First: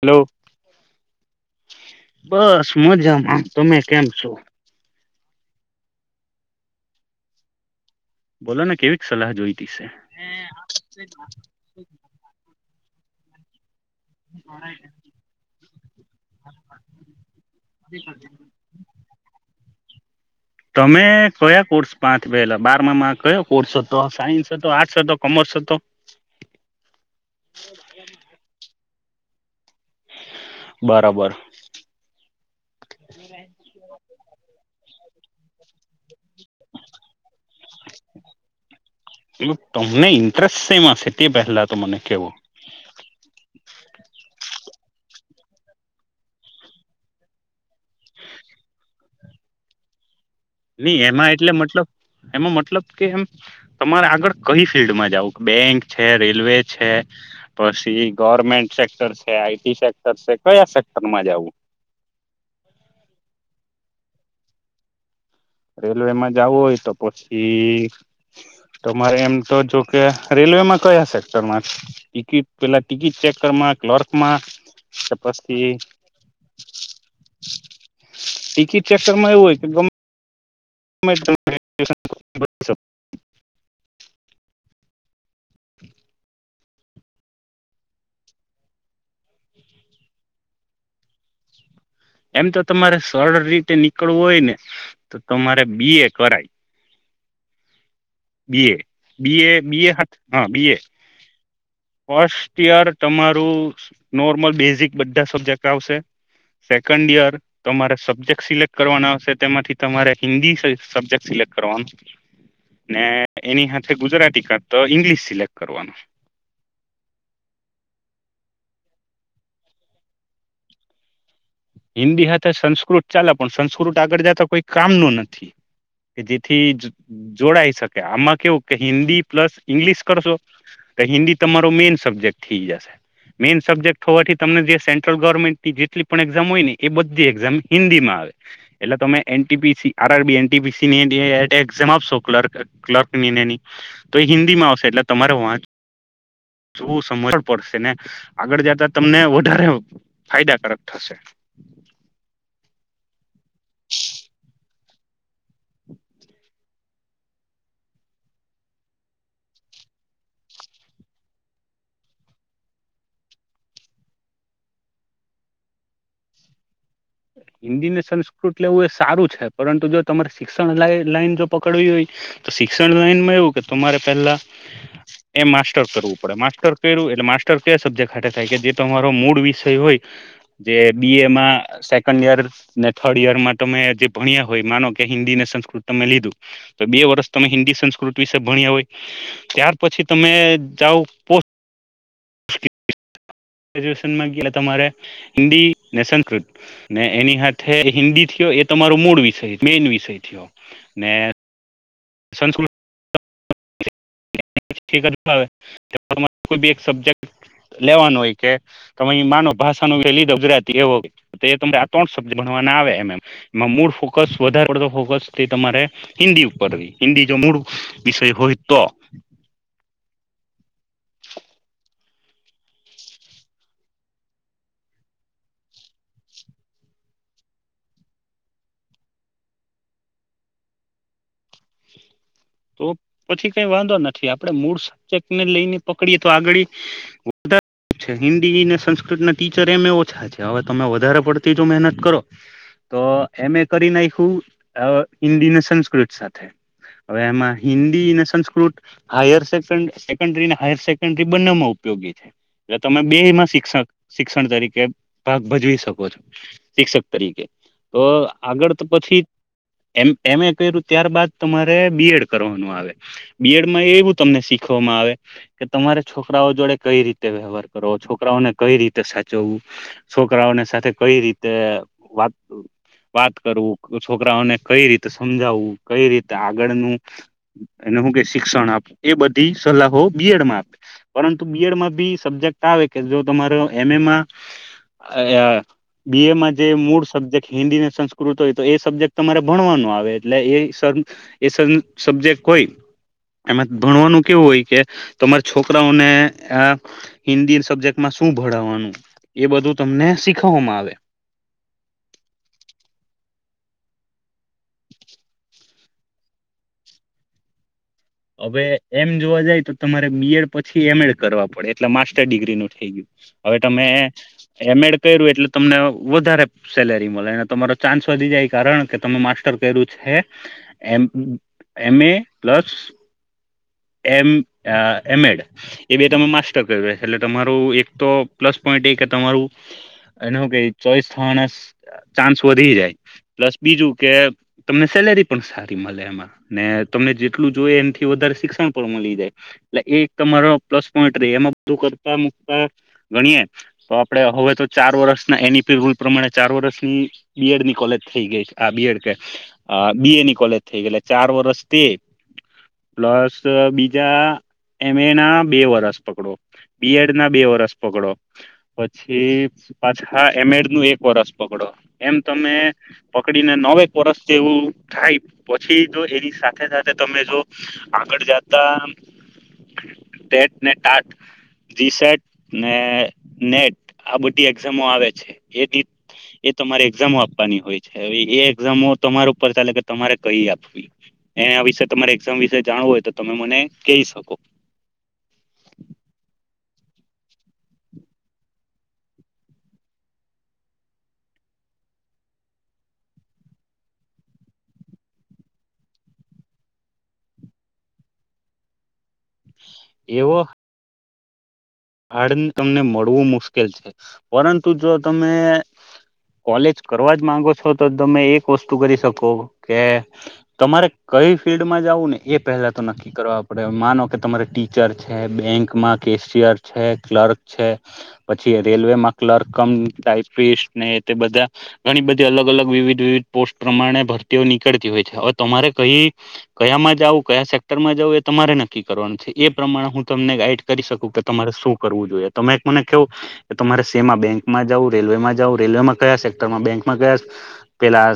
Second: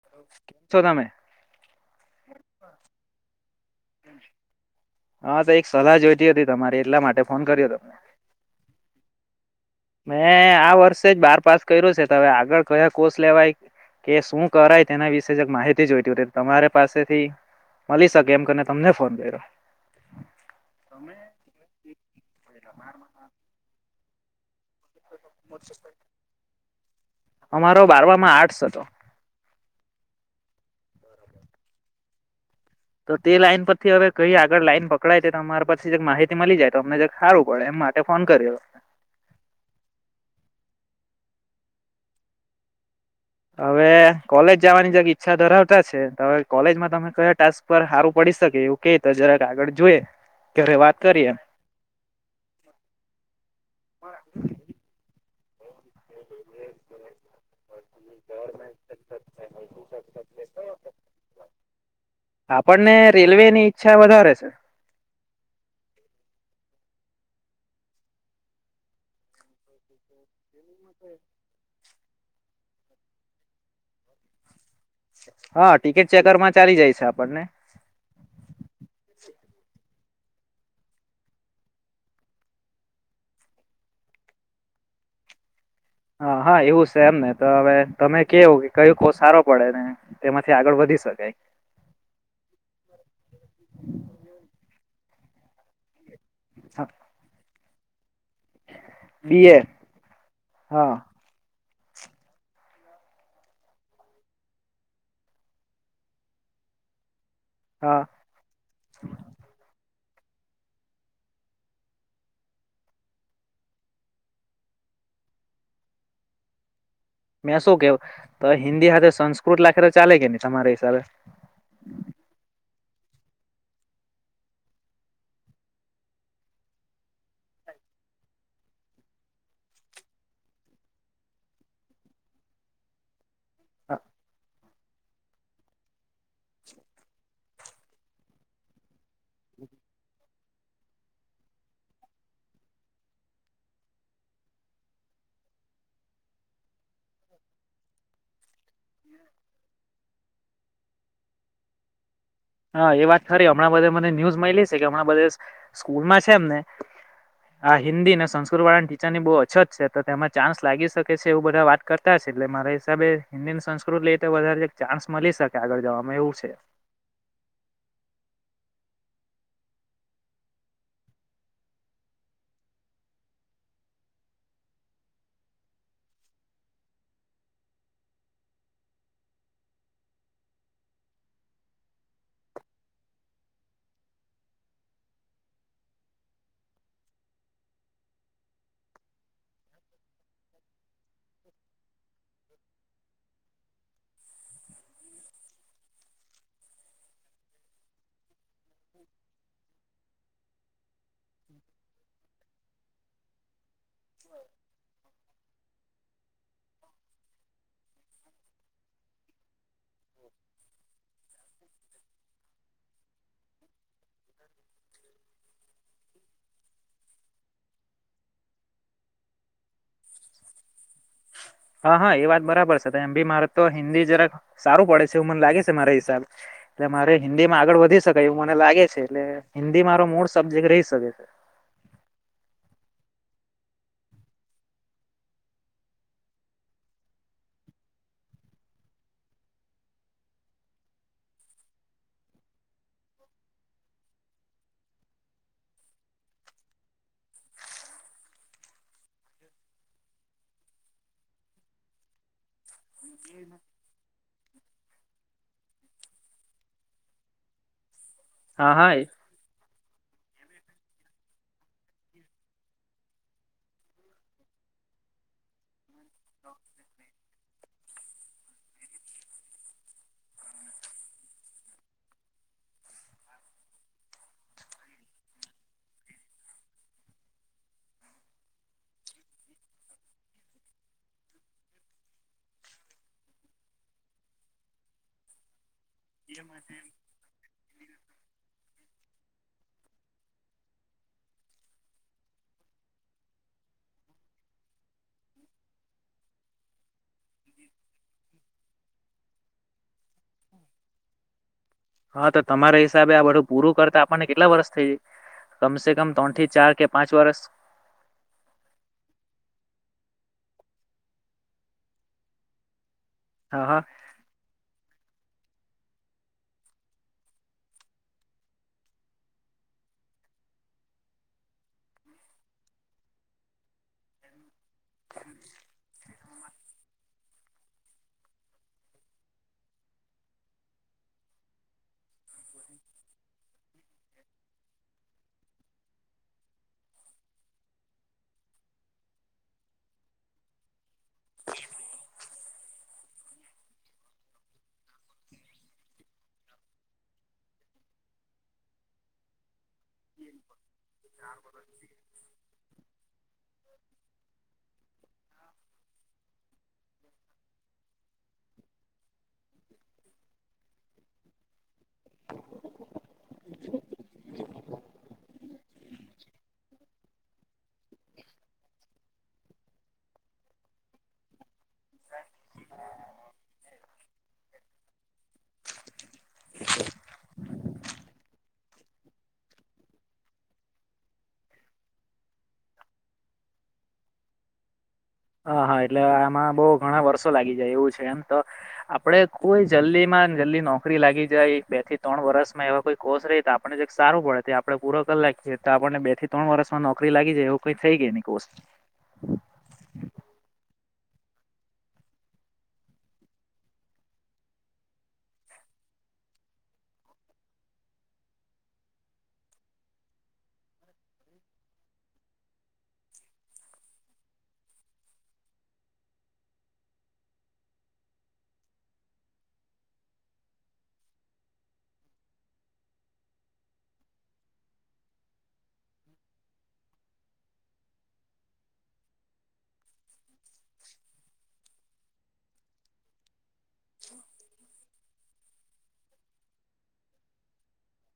Hello છો તમે બસ મજામા તમે કેમ છો હા તો એક સલાહ જોઈતી હતી તમારે એટલા માટે ફોન કર્યો તો બોલો ને કેવીક સલાહ જોઈ મેં આ વર્ષે જ બાર પાસ કર્યું છે ત હવે આગળ કયા કોર્સ લેવાય કે શું કરાય તેના વિશે જક માહિતી જોઈતી હોતી તમારી પાસેથી મલી શકે એમ કરીને તમને ફોન કર્યો તમે કયા કોર્સ પાંથ પહેલા બાર માં કયો કોર્સ હતો સાયન્સ હતો આર્ટસ હતો કોમર્સ હતો? અમારો બારવામાં આર્ટસ હતો. બરાબર તો તે લાઈન પરથી હવે કહી આગળ લાઈન પકડાય તે તમારા પરથી જક માહિતી મલી જાય તો અમને જક સારું પડે એમ માટે ફોન કરીયો એ તમને ઇન્ટરેસ્ટ સેમાશે તે પહેલા તો મને કેવો જાવાની જ ઈચ્છા ધરાવતા છે હવે કોલેજમાં તમે કયા ટાસ્ક પર હારું પડી શકે એવું કે તો જરાક આ ગળ જોઈએ ઘરે વાત ની કરીએ એમાં એટલે મતલબ એમાં મતલબ કે એમ તમારે આગળ કઈ ફિલ્ડમાં જાવ બેંક છે રેલવે છે પછી ગવર્મેન્ટ સેક્ટર છે આઈટી સેક્ટર છે કયા સેક્ટરમાં જવું [inaudible] આપણને રેલવેની ઈચ્છા વધારે છે રેલવેમાં જવું હોય તો પછી તમારે એમ તો જો કે રેલ રેલવેમાં કયા સેક્ટરમાં ટિકિટ પેલા ટિકિટ ચેક કર ક્લર્કમાં કે પછી હા ટિકિટ ચેકરમાં ચાલી જાય છે આપણને ટિકિટ ચેકરમાં એવું હોય ગમ [unintelligible] હા હા એવું છે એમ ને તો હવે તમે કેવું કે કયું કોર્સ સારો પડે ને તેમાંથી આગળ વધી સકાય એમ તો તમારે સરળ રીતે નીકળવું હોય ને તો તમારે BA [inaudible] B A B A B A હા બીએ ફર્સ્ટ યર તમારું નોર્મલ બેઝિક બધા સબ્જેક્ટ આવશે સેકન્ડ યર તમારે હા સબ્જેક્ટ સિલેક્ટ કરવાના આવશે તેમાંથી તમારે હિન્દી સબજેક્ટ સિલેક્ટ કરવાનું ને એની સાથે ગુજરાતી કાતો ઇંગ્લિશ સિલેક્ટ કરવાનું મેં શું કેવ તો હિન્દી હાથે સંસ્કૃત લખે તો ચાલે કે નહી તમારા હિસાબે હિન્દી હાથે સંસ્કૃત ચાલે પણ સંસ્કૃત આગળ જતા કોઈ કામનુ નથી. કે જેથી જોડાઈ શકે આમાં કેવું કે હિન્દી પ્લસ ઇંગ્લિશ કરશો તો હિન્દી તમારો મેન સબ્જેક્ટ થઈ જશે મેઈન સબ્જેક્ટ હોવાથી તમ જે સેન્ટ્રલ ગવર્મેન્ટની જેટલી પણ હોયને એ બધી એકઝામ હિન્દીમાં આવે એટલે તમે એનટી પીસી આરરબી એનટી પસીની ટેટ એકઝામ આપશો ક્લર્ક ક્લર્કની નેની તો એ હિન્દીમાં આવશે એટલે તમારે વાચ ચવુ સમજવ પડશે ને આગળ જતા તમને વધારે ફાયદાકારક થશે હા એ વાત ખરી હમણાં બધા મને ન્યૂઝ મયલી છે કે હમણાં બધા સ્કૂલમાં છે એમને હા હિન્દી ને સંસ્કૃત વાળાની ટીચરની બહુ અછત છે તો તેમાં ચાન્સ લાગી શકે છે એવું બધા વાત કરતા છે. એટલે મારા હિસાબે હિન્દી સંસ્કૃત લઈ તો વધારે ચાન્સ મળી શકે આગળ જવામાં એવું છે. હિન્દી ને સંસ્કૃત લેવું એ સારું છે પરંતુ જો તમારે શિક્ષણ લાઈન જો પકડવી હોય તો શિક્ષણ લાઈનમાં એવું કે તમારે પેલા. એમ માસ્ટર કરવું પડે માસ્ટર કર્યું એટલે માસ્ટર કયા સબ્જેક્ટ હા થાય કે જે તમારો મૂળ વિષય હોય જે બી એમાં ર ને થર્ડ યરમાં તમે જે ભણ્યા હોય માનો કે હિન્દી ને સંસ્કૃત તમે લીધું, તો બે વર્ષ તમે હિન્દી સંસ્કૃત વિશે ભણ્યા હોય, ત્યાર પછી તમે જાઓ પો હ [unintelligible] ગજ્યુએશનમાં ગયા તમારે, હિન્દી સંસ્કૃત, ને એની સાથે હિન્દી થયો એ તમારો મૂળ વિષય મેન વિષય થયો, ને હમ [unintelligible] સંસ્કૃત કો એક સબજેક્ટ [unintelligible] લેવાનું હોય કે, તમે માનો ભાષા ન લીધો ગુજરાતી એવો હોય તો એ ત આ ત્રણ શબ્દ ભણવા વધક તમારે હિન્દી ઉપર હિન્ મ વિષય હોય તો. હા હા એ વાત બરાબર છે એમ બી મારે તો હિન્દી જરાક સારું પડે છે એવું મને લાગે છે મારા હિસાબે. એટલે મારે હિન્દી માં આગળ વધી શકાય એવું મને લાગે છે એટલે હિન્દી મારો મૂળ સબ્જેક્ટ રહી શકે છે. [inaudible] તો પછી કઈ વાંધો નથી આપડે મૂળ સબ્જેક્ટ ને લઈને પકડીએ તો આગળ, વધારે છે હિન્દી ને સંસ્કૃત ના ટીચર એમ એ ઓછા છે હવે તમે વધારે પડતી જો મહેનત કરો. તો એમે કરી નાખ્યું હિન્દી ને સંસ્કૃત સાથે. હવે એમાં હિન્દી ને સંસ્કૃત, હાયર સ સેકન્ડ હાયર સેકન્ડરી બંનેમાં ઉપયોગી છે. એટ તમે બેમાં શિક્ષક શિક્ષણ તરીકે ભાગ ભજવી શકો છો, શિક્ષક તરીકે. તો આગળ હા તો હા પછી એમ એમે કર્યું ત્યારબાદ તમારે બી એડ કરવાનું આવે, બી એડમાં એવું તમને શીખવામાં આવે, કે તમારે છોકરાઓ જોડે કઈ રીતે વ્યવહાર કરો છોકરાઓને કઈ રીતે સાચવવું, છોકરાઓને સાથે કઈ રીતે વાત વાત કરવું છોકરાઓને કઈ રીતે સમજાવું કઈ રીત તે આગળનું, એને હું કે શિક્ષણ આપું એ બધી સલાહો બીએડમાં આપે. પરંતુ બીએડમાં બી સબ્જેક્ટ આવે કે જો તમારો એ મેમાં અ બીએમાં જે મૂળ સબ્જેક્ટ હિન્દી સંસ્કૃત હોય તો એ સબ્જેક્ટ તમારે ભણવાનો આવે એટલે એ સર એ સબ સબ્જેક્ટ હોય. એમાં ભણવાનું કેવું હોય કે, તમારા છોકરાઓને આ હિન્દી સબ્જેક્ટમાં શું ભણાવવાનું એ બધું તમને શીખવામાં આવે. હા તો તમારા હિસાબે આ બધું પૂરું કરતા આપણને કેટલા વર્ષ થઇ જાય? કમસે કમ ત્રણથી ચાર કે પાંચ વર્ષ હવે એમ જોવા જાય તો તમારે બી એડ પછી એમ એડ કરવા પડે એટલે માસ્ટર ડિગ્રીનું થઇ ગયું. હવે હા હા તમે એમ એડ કર્યું એટલે તમને વધારે સેલેરી મળે અને તમારો ચાન્સ વધી જાય કારણ કે તમે માસ્ટર કર્યું છે. હે એમ એમે પ્લસ એમ અ એમેડ એ બે તમે માસ્ટર કર્યુ એટલે તમારું એક તો પ્લસ પોઈન્ટ એ કે તમારું એને હું કેય ચોઈસ થવાના ચાન્સ વધી જાય. પ્લસ બીજું કે તમને સેલેરી પણ સારી મળે એમાં ને તમને જેટલું જોઈએ એમ થી વધારે શિક્ષણ પણ મળી જાય, એટલે એ એક તમારો પ્લસ પોઈન્ટ રે એમાં બધુ કરતા મુકતા ગણીએ, તો આપડે હવે તો ચાર વર્ષના એનપી રૂલ પ્રમાણે ચાર વર્ષની બી એડની કોલેજ થઈ ગઈ છે આ બી એડ કે અ, બી એની કોલેજ થઈ ગય ચાર વર્ષ તે. પ્લસ બીજા એ મે એ ના બે વર્ષ પકડો, બી એડ ના બે વર્ષ પકડો. પછી પાછા એમ એડનું એક વર્ષ પકડો. એમ તમે પકડીને નવેક વર્ષ જેવું થાય, પછી જો એની સાથે-સાથે તમે જો આગળ જાતા ટેટ ને ટાટ રિસટ ને નેટ આ બધી એક્ઝામો આવે છે. એ [unintelligible] એ તમારે એક્ઝામો આપવાની હોય છે. હવે એ એકઝામો તમારા ઉપર ચાલે કે તમારે કઈ આપવી. એના વિશે તમારે એક્ઝામ વિશે જાણવું હોય તો તમે મને કેઈ શકો. હા, હા એટલે એમાં બહું ઘણા વર્ષો લાગી જાય એવું છે એમ તો. આપડે કોઈ જલ્દીમાં માં જલ્દી નોકરી લાગી જાય, બે થી ત્રણ વર્ષમાં એવા કોઈ કોર્ષ રેય તો આપણે જરાક સારું પડે તે આપણે પૂરો કર લાખીયે, તો આપણને બે થી ત્રણ વર્ષમાં નોકરી લાગી જાય એવું કઈ થઈ કે ની કોર્સ? એવો હાડ તમને મળવું મુશ્કેલ છે. પરંતુ જો તમે કોલેજ કરવા જ માંગો છો તો તમે એક વસ્તુ કરી શકો, કે તમારે કઈ ફિલ્ડમાં જાવું ને એ પહેલા તો નક્કી કરવા પડે માનો કે તમારે ટીચર છે, બેંકમાં કે કેશીયર છે, ક્લર્ક છે, પછી આ રેલવેમાં ક્લર્ક કમ ટાઈપિસ્ટ ને એ તે બધા ઘણી બધી અલગ-અલગ વિવિધ-વિવિધ પોસ્ટ પ્રમાણે ભરતીઓ નીકળતી હોય છે. હવે તમારે કઈ કયામાં જાઉં, કયા સેક્ટરમાં જઉં એ તમારે નક્કી કરવાનું છે. એ પ્રમાણે હું તમને ગાઈડ કરી શકું કે તમારે શું કરવું જોઈએ. તમે એક મને કેવો કે તમારે સેમા બેંકમાં જાવુ, રેલવેમાં જાવુ, રેલવેમાં કયા સેક્ટરમાં બેંકમાં કયા પેલા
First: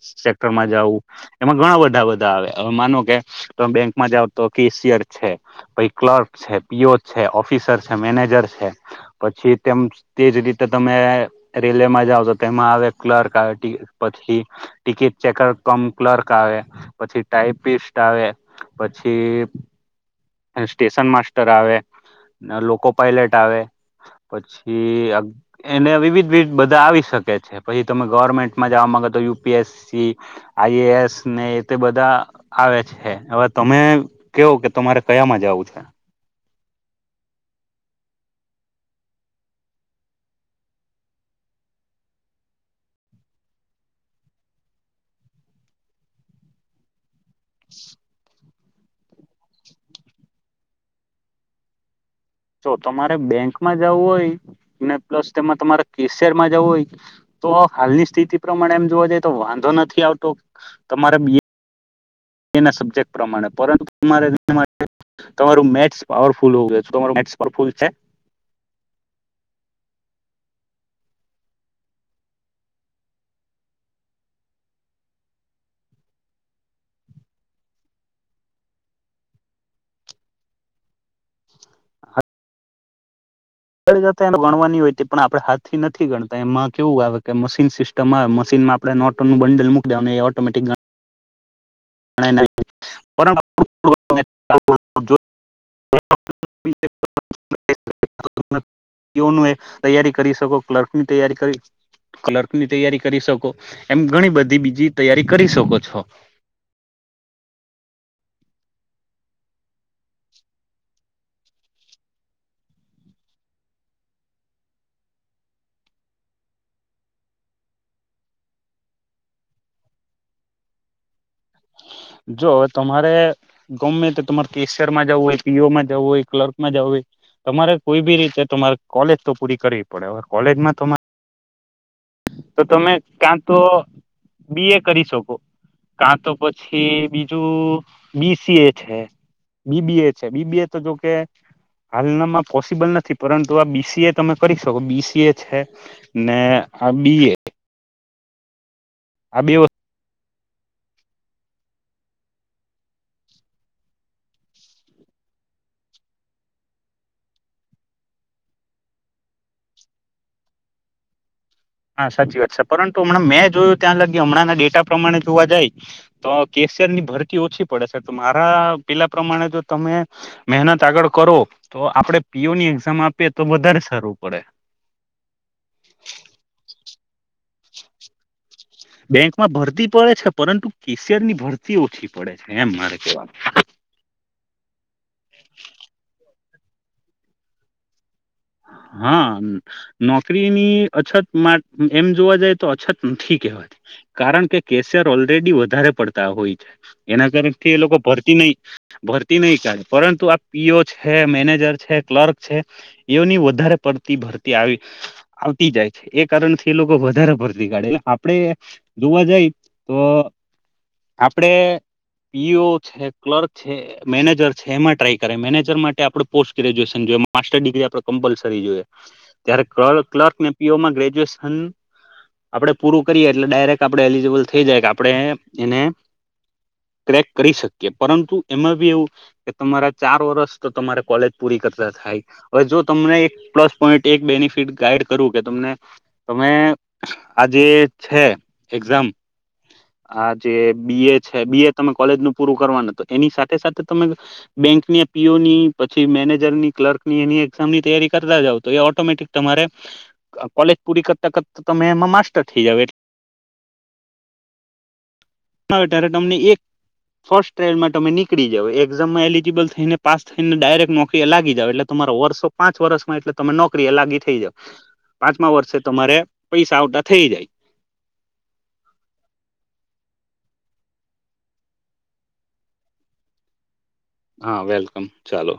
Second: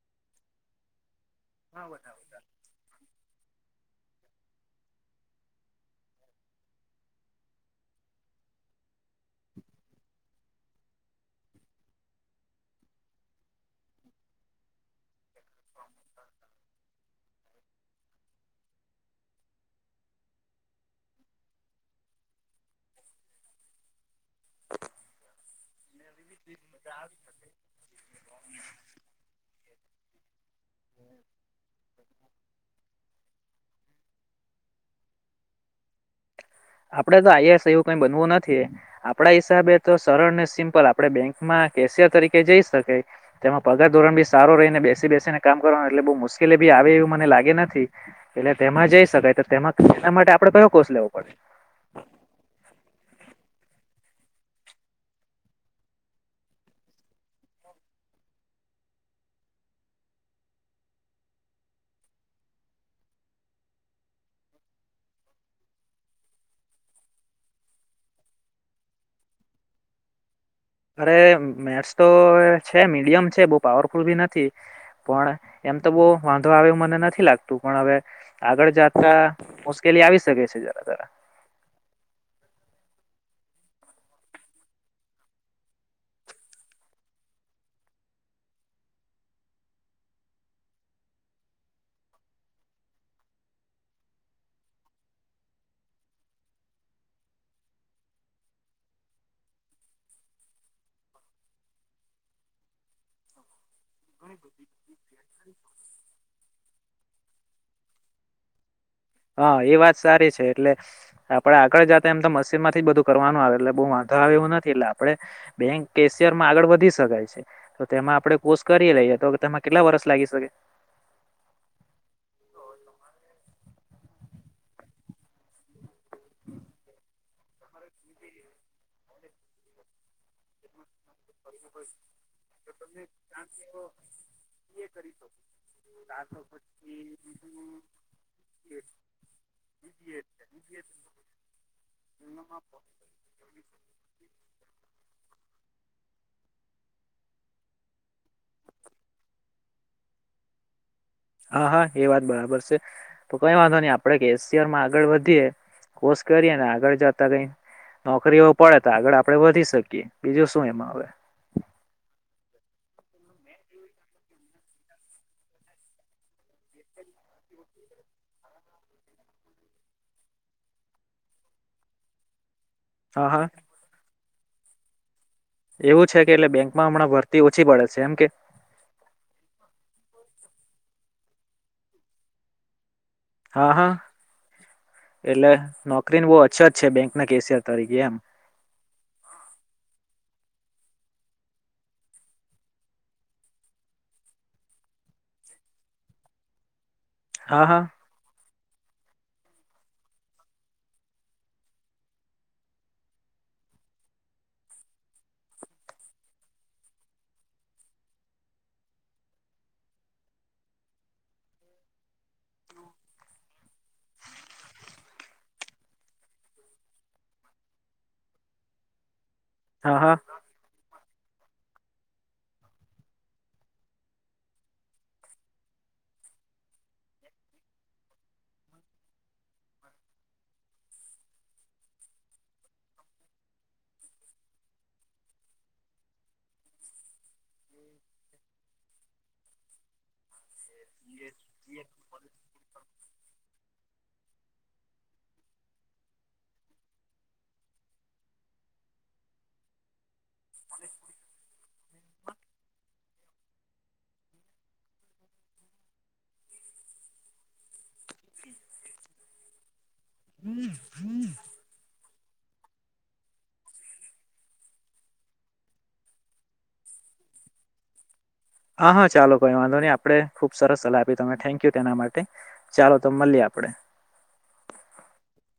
સેક્ટરમાં જાવુ એમાં ઘણા બધા-બધા આવે, હવે માનો કે તમે બેંકમાં જાવ તો કેશિયર છે, પહી ક્લર્ક છે, પી ઓ છે, ઓફ ફીસર છે, મેનેજર છે, પછી તેમ તેજ રીતે તમે રેલવેમાં જાઓ છો તેમ માં આવે ક્લર્ક ટી પછી ટિકિટ ચેકર કમ ક્લર્ક આવે, પછી ટાઈપિસ્ટ આવે, પછી ને સ્ટેશન માસ્ટર આવે, ને લોકો પાયલટ આવે. પછી અ એને વિવિધ વિધ બધા આવી શકે છે. પછી તમે ગવર્મેન્ટમાં જવા માંગો તો U P S C I S ને એ તો બધા આવે છે. હવે તમે કેવો કે તમારે કયામાં જવું છે? આપડે તો આઈ એસ એવું કઈ બનવું નથી. આપડા હિસાબે તો સરળ ને સિમ્પલ. આપણે બેંકમાં માં કેશિયર તરીકે જઈ શકે. તેમાં પગાર ધોરણ બી સારો રહીને બેસી-બેસીને કામ કરવાનો, એટલે બહુ મુશ્કેલી બી બી આવે એવું મને લાગે નથી, એટલે તેમાં જઈ શકાય. તો તેમા તેના માટે આપડે કયો કોર્ષ લેવો પડે? જો તમારે બેંકમાં જવું હોય પ્લસ તેમાં તમારે કેશિયર માં જવું હોય તો હાલની સ્થિતિ પ્રમાણે એમ જોવા જઈએ તો વાંધો નથી આવતો. તમારે બી એ ના સબ્જેક્ટ પ્રમાણે, પરંતુ મારે [unintelligible] તમારું મેથ્સ પાવરફુલ હોવું જોઈ. તમારું [unintelligible] મેથ્સ પાવરફૂલ છે? અરે મેથ્સ તો છે, મીડિયમ છે બહુ પાવરફુલ ભી નથી. પણ એમ તો બહું વાંધો આવે એવું મને નથી લાગતું, પણ હવે આગળ જાતા મુશ્કેલી આવી શકે છે. [inaudible] [inaudible] આગળ જતા એને ભણવાની હોય તે પણ આપણે હાથથી નથી ગણતા એમાં કેવું આવે કે મશીન સિસ્ટમ આવે, મશીન માં આપણે નોટો નું બંડલ મૂક દેવાનું એ ઓટોમેટિક ગ [inaudible] [inaudible] એઓ નો એ તૈયારી કરી શકો, ક્લર્કની તૈયારી કરી, ક્લર્ક ની તૈયારી કરી શકો. એમ ઘણી બધી બીજી તૈયારી કરી શકો છો. હા એ વાત સારી છે. એટલે આપડે આગળ જાતા એમ તો મશીન માંથી જ બધું કરવાનું આવે એટલે બહુ વાંધ ધો એવું નથી, એટલે આપડે બેંક કેશિયર માં આગળ વધી શકાય છે. તો તેમાં આપડે કોર્ષ કરી લઈ. કે તો તમે કેટલા વરસ લાગી શકે? જો તમારે ગમે તો તમારે કેસર માં જવું હોય પી ઓમાં જવું હોય ક્લર્ક માં જવું હોય તમારે કોઈ બી રીતે તમારે કોલેજ તો પૂરી કરવી પડે હવે કોલેજમાં તમારે. [inaudible] તો તમે ક્યાં તો બી એ કરી શકો. કા તો પછી બીજું બીસી એ છે. બીબી એ છે બીબી એ તો જોકે હાલનામાં પોસિબલ નથી. પરંતુ આ બીસીએ તમે કરી શકો બીસીએ છે ને આ બી એ આ બે વસ્તુ હા હા એ વાત બરાબર છે. તો કઈ વાંધો નહી આપણેે કેશિયર માં આગળ વધીએ. કોશ કરીએને આગળ જતા કઈ નોકરીઓ પડે તો આગળ આપણે વધી શકીએ બીજું શું એમાં આવે. હા સાચી વાત છે. પરંતુ હમણાં મેં જોયું ત્યાં લાગી હમણાં ના ડેટા પ્રમાણે જોવા જાય તો કે કેશિયર ની ભરતી ઓછી પડે છે તો મારા પેલા પ્રમાણે જો તમે મહેનત આગળ કરો. તો આપડે પીઓ ની એક્ઝામ આપીએ હા તો હા વધારે સારું પડે. એવું છે કે એટલે બેંકમાં હમણાં ભરતી ઓછી પડે છે એમ કે બેંકમાં ભરતી પડે છે પરંતુ ક કેશિયરની ની ભરતી ઓછી પડે છે એમ મારે કેવાનું હા હા એટલે નોકરીને બહ અછત છે બેંક ના કેશિયર તરીકે એમ. હાં. હા નોકરીની અછત એમ જોવા જાય તો અછત નથી કહેવાતી. કારણ કે કેસિયર‌ ઓલરેડી વધારે પડતા હોય છે. એના હા કારમથી એ હા લોકો ભરતી નહી. ભરતી નહી કાઢે પરંતુ આ પીઓ છે, મેનેજર છે, ક્લર્ક છે એવુની વધારે પડતી ભરતી આવી આવતી જાય છે. એ કારણથી એ લોકો વધારે ભરતી કાઢેને આપડે જોવા જાઈ તો આપડે પી ઓ છે, ક્લર્ક છે, મેનેજર છે. એમાં ટ્રાય કરે મેનેજર માટે આપડુ પોસ્ટ ગ્રેજ્યુએશન જોએ માસ્ટર ડિગ્રી આપણે કમ્પલસરી જોઈએ હા ત્યારે હા ક્લર્ક ને પીઓમાં ગે [unintelligible] સન આપડે પૂરું કરીએ એટલે ડાયરેક્ટ આપડે એલિજીબલ થઈ જાય કે આપણેે એને ક્રેક કરી શકીએ. પરંતુ એમાં ભી એવું કે તમારા ચાર વર્ષ તો તમારે કોલેજ પૂરી કરતા થાય હવે જો તમને એક પ્લસ પોઈન્ટ એક બેનિફિટ ગાઈડ કરવું કે તમને તમે આજે છે એક્ઝામ આ જે બી એ છે બી એ તમે કોલેજ નું પૂરું કરવાનું તો એની સાથે સાથે તમે બેંક ની પી ઓ ની પછી મેનેજર ની ક્લર્ક ની એની એક [unintelligible] ની તૈયારી કરતા જાવ તો એ ઓટોમેટિક તમારે કોલેજ પૂરી કરતા કરતા તમે એમાં માસ્ટર થઇ જાવો એ ત્યારે તમને એક ફર્સ્ટ ટ્રાયલમાં તમે નીકળી જાવ એક્ઝામમાં એલિજીિબલ થઈને પાસ થઈને ડાયરેક્ટ નોકરી લગી જાવ એટલે તમારો વર્ષ પાંચ વર્ષમાં એટલે તમે નોકરી એ લાગી થઈ જાવ પાંચમા વર્ષે તમારે પૈસા આવતા થઈ જાય હા હા ચાલો કોઈ વાંધો નહી આપડે ખુબ સરસ સલાહ આપી તમે થેન્ક યુ તેના માટે ચાલો તો મલીએ આ આપળે હા વેલકમ ચાલો